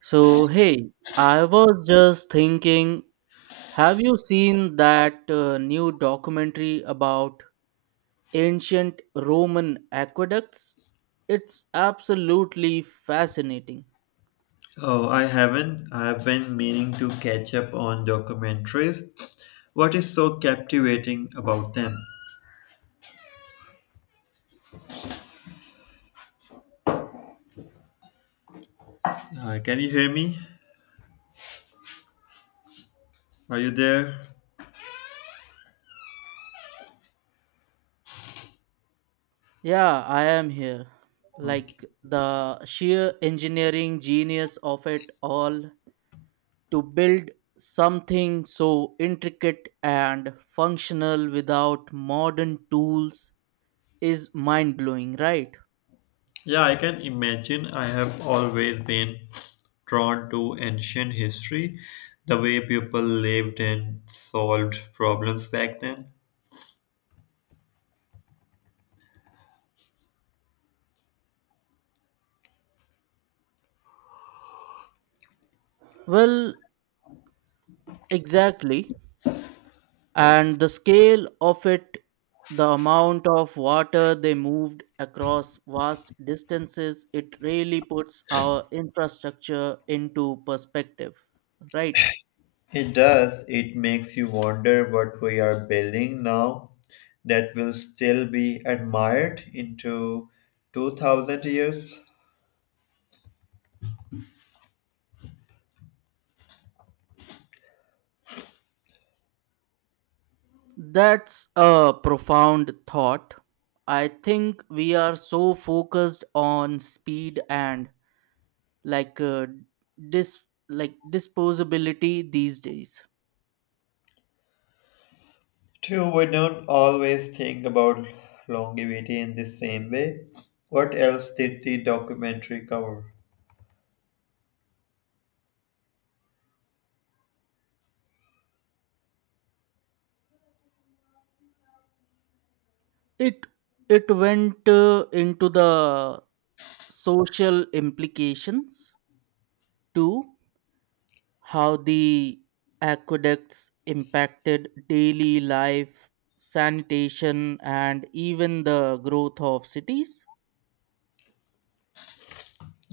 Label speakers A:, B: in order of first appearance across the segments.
A: So, hey, I was just thinking, have you seen that new documentary about ancient Roman aqueducts? It's absolutely fascinating.
B: Oh, I haven't. I've been meaning to catch up on documentaries. What is so captivating about them? Can you hear me? Are you there?
A: Yeah, I am here.
B: Okay.
A: Like the sheer engineering genius of it all to build something so intricate and functional without modern tools is mind blowing, right?
B: Yeah, I can imagine. I have always been drawn to ancient history, the way people lived and solved problems back then.
A: Well, Exactly. And the scale of it, the amount of water they moved across vast distances, it really puts our infrastructure into perspective, right?
B: It does. It makes you wonder what we are building now that will still be admired into 2,000 years.
A: That's a profound thought. I think we are so focused on speed and like uh, dis like disposability these days.
B: True, we don't always think about longevity in the same way. What else did the documentary cover?
A: It it went into the social implications too, how the aqueducts impacted daily life, sanitation, and even the growth of cities.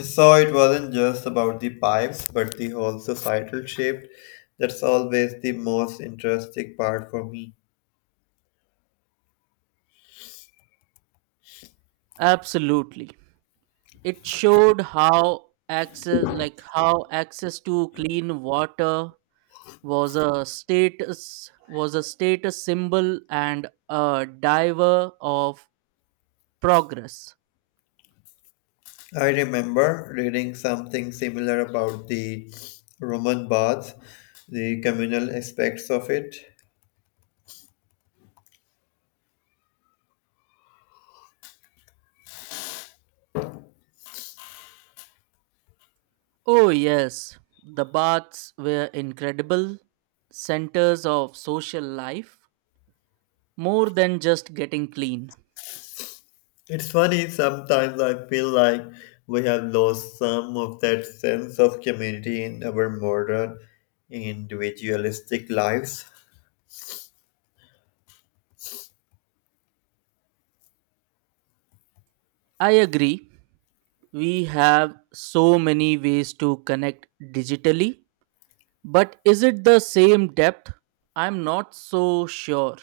B: So it wasn't just about the pipes, but the whole societal shift. That's always the most interesting part for me.
A: Absolutely, it showed how access, like how access to clean water was a status symbol and a diver of progress.
B: I remember reading something similar about the Roman baths, the communal aspects of it.
A: Oh, yes, the baths were incredible centers of social life, more than just getting clean.
B: It's funny, sometimes I feel like we have lost some of that sense of community in our modern individualistic lives.
A: I agree, we have so many ways to connect digitally, but is it the same depth? I'm not so sure.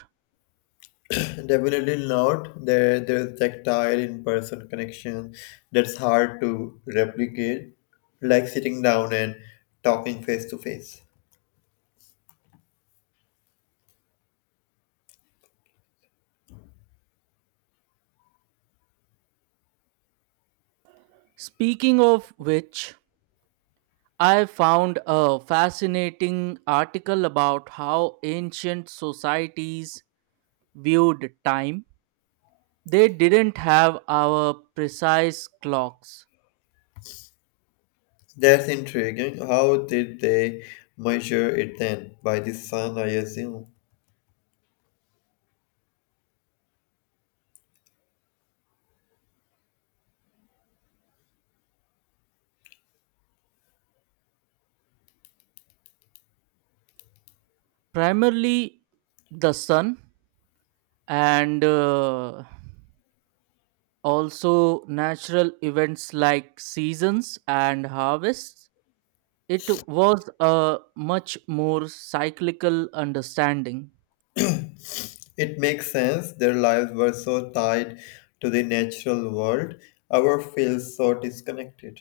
B: Definitely not. There's tactile in-person connection that's hard to replicate, like sitting down and talking face to face.
A: Speaking of which, I found a fascinating article about how ancient societies viewed time. They didn't have our precise clocks,
B: That's intriguing. How did they measure it then? By the sun, I assume.
A: primarily the sun, and also natural events like seasons and harvests. It was a much more cyclical understanding.
B: It makes sense. Their lives were so tied to the natural world. Our feels so disconnected.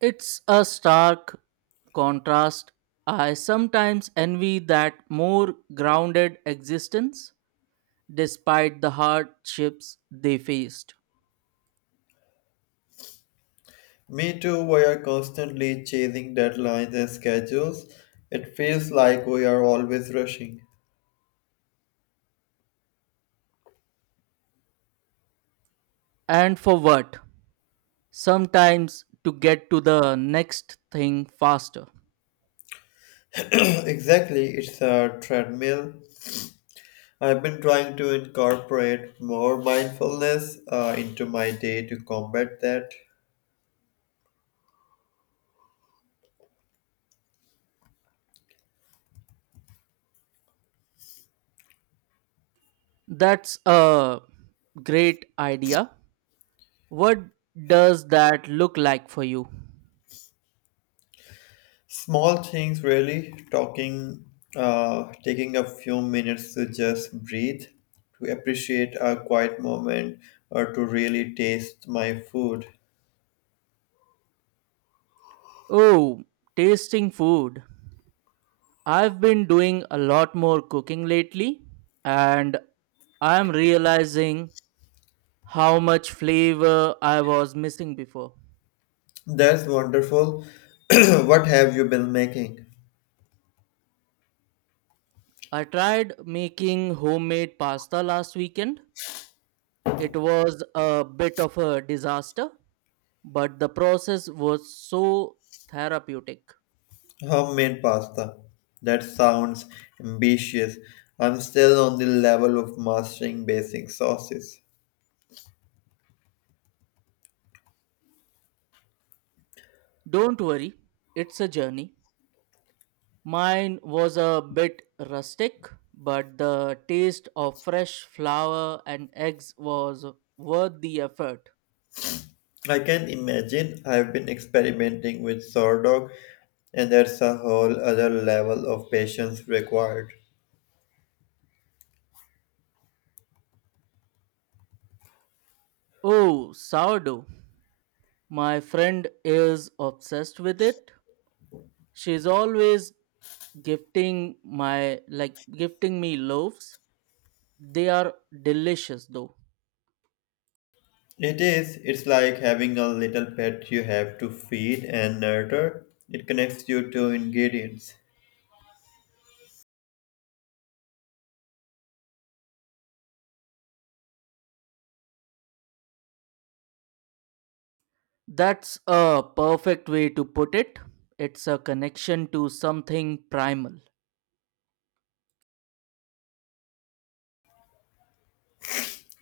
A: It's a stark contrast. I sometimes envy that more grounded existence despite the hardships they faced.
B: Me too, we are constantly chasing deadlines and schedules. It feels like we are always rushing.
A: And for what? Sometimes to get to the next thing faster.
B: Exactly, it's a treadmill. I've been trying to incorporate more mindfulness into my day to combat that.
A: That's a great idea. What does that look like for you?
B: Small things, really. Talking, taking a few minutes to just breathe, to appreciate a quiet moment, or to really taste my food.
A: Oh, tasting food. I've been doing a lot more cooking lately, and I'm realizing how much flavor I was missing before.
B: That's wonderful. What have you been making?
A: I tried making homemade pasta last weekend. It was a bit of a disaster, but the process was so therapeutic.
B: Homemade pasta. That sounds ambitious. I'm still on the level of mastering basic sauces.
A: Don't worry, it's a journey. Mine was a bit rustic, but the taste of fresh flour and eggs was worth the effort.
B: I can imagine I've been experimenting with sourdough, and that's a whole other level of patience required.
A: Oh, sourdough. My friend is obsessed with it. She's always gifting my like gifting me loaves. They are delicious though.
B: It is, it's like having a little pet you have to feed and nurture. It connects you to ingredients.
A: That's a perfect way to put it. It's a connection to something primal.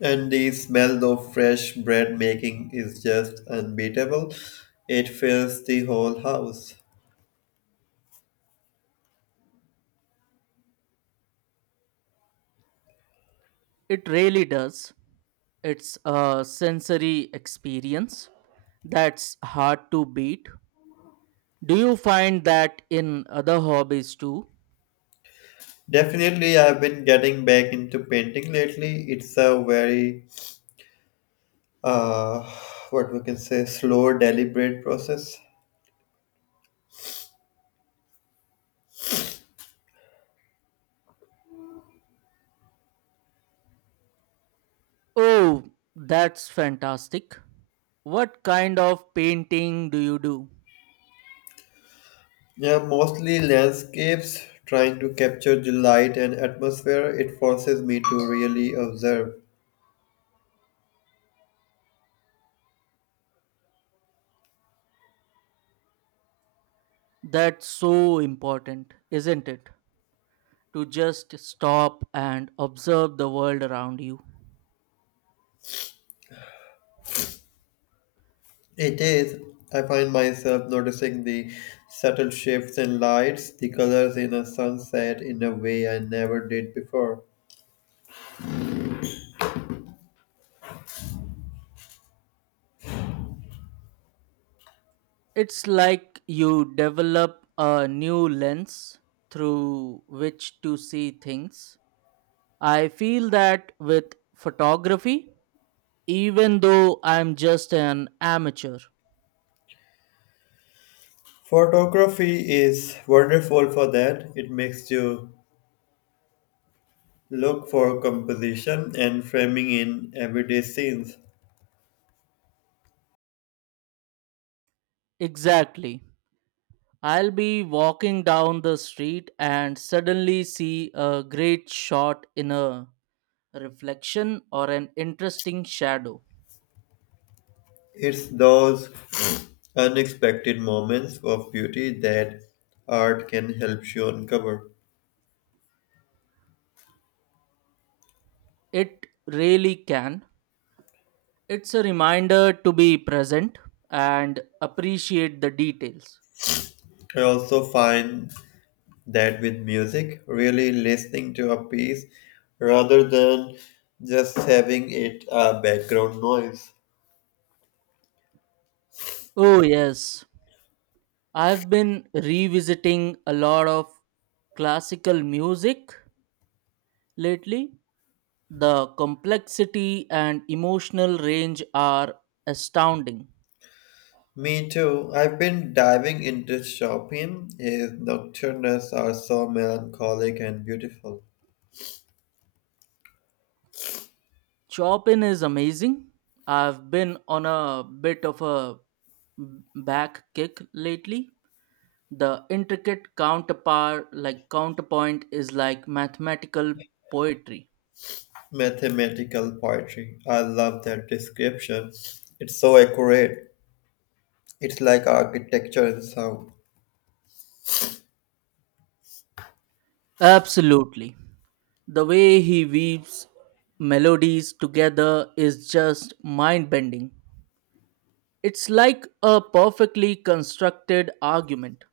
B: And the smell of fresh bread making is just unbeatable. It fills the whole house.
A: It really does. It's a sensory experience that's hard to beat. Do you find that in other hobbies too?
B: Definitely, I've been getting back into painting lately. It's a very uh, what we can say slow deliberate process.
A: Oh, that's fantastic. What kind of painting do you do?
B: Yeah, mostly landscapes, trying to capture the light and atmosphere. It forces me to really observe.
A: That's so important, isn't it? To just stop and observe the world around you.
B: It is. I find myself noticing the subtle shifts in lights, the colors in a sunset, in a way I never did before.
A: It's like you develop a new lens through which to see things. I feel that with photography, even though I'm just an amateur.
B: Photography is wonderful for that. It makes you look for composition and framing in everyday scenes.
A: Exactly. I'll be walking down the street and suddenly see a great shot in a reflection or an interesting shadow.
B: It's those unexpected moments of beauty that art can help you uncover.
A: It really can. It's a reminder to be present and appreciate the details.
B: I also find that with music, really listening to a piece rather than just having it a background noise.
A: Oh, yes. I've been revisiting a lot of classical music lately. The complexity and emotional range are astounding.
B: Me too. I've been diving into Chopin. His nocturnes are so melancholic and beautiful.
A: Chopin is amazing. I've been on a bit of a back kick lately. The intricate counterpart like counterpoint is like mathematical poetry.
B: Mathematical poetry. I love that description. It's so accurate. It's like architecture and sound.
A: Absolutely. The way he weaves melodies together is just mind bending. It's like a perfectly constructed argument.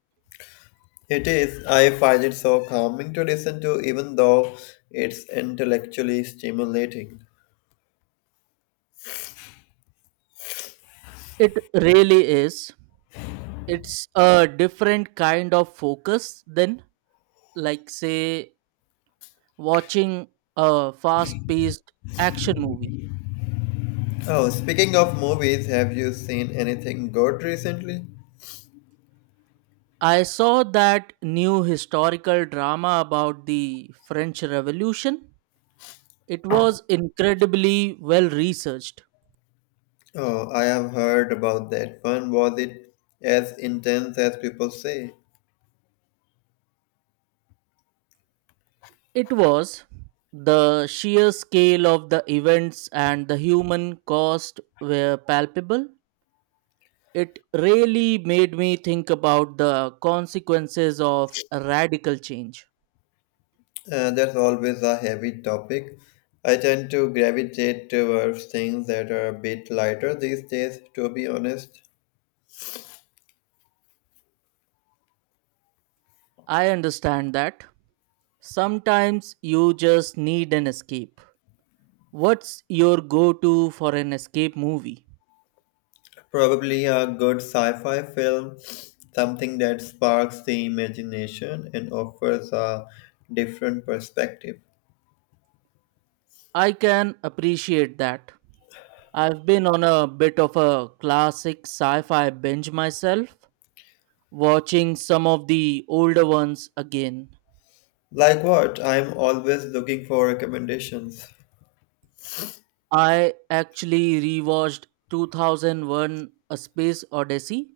B: It is. I find it so calming to listen to, even though it's intellectually stimulating.
A: It really is. It's a different kind of focus than, like, say, watching a fast paced action movie.
B: Oh, speaking of movies, have you seen anything good recently?
A: I saw that new historical drama about the French Revolution. It was incredibly well researched.
B: Oh, I have heard about that one. Was it as intense as people say?
A: It was the sheer scale of the events and the human cost were palpable. It really made me think about the consequences of radical change.
B: That's always a heavy topic. I tend to gravitate towards things that are a bit lighter these days, to be honest.
A: I understand that sometimes you just need an escape. What's your go to for an escape movie?
B: Probably a good sci fi film, something that sparks the imagination and offers a different perspective.
A: I can appreciate that. I've been on a bit of a classic sci fi binge myself, watching some of the older ones again.
B: Like what? I'm always looking for recommendations.
A: I actually rewatched 2001 A Space Odyssey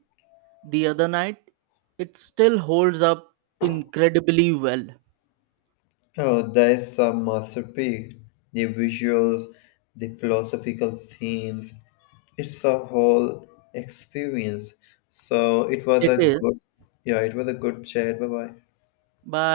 A: the other night. It still holds up incredibly well.
B: Oh, there's some masterpiece. The visuals, the philosophical themes. It's a whole experience. So it was
A: It
B: a
A: is
B: good, Yeah, it was a good chat. Bye bye.
A: by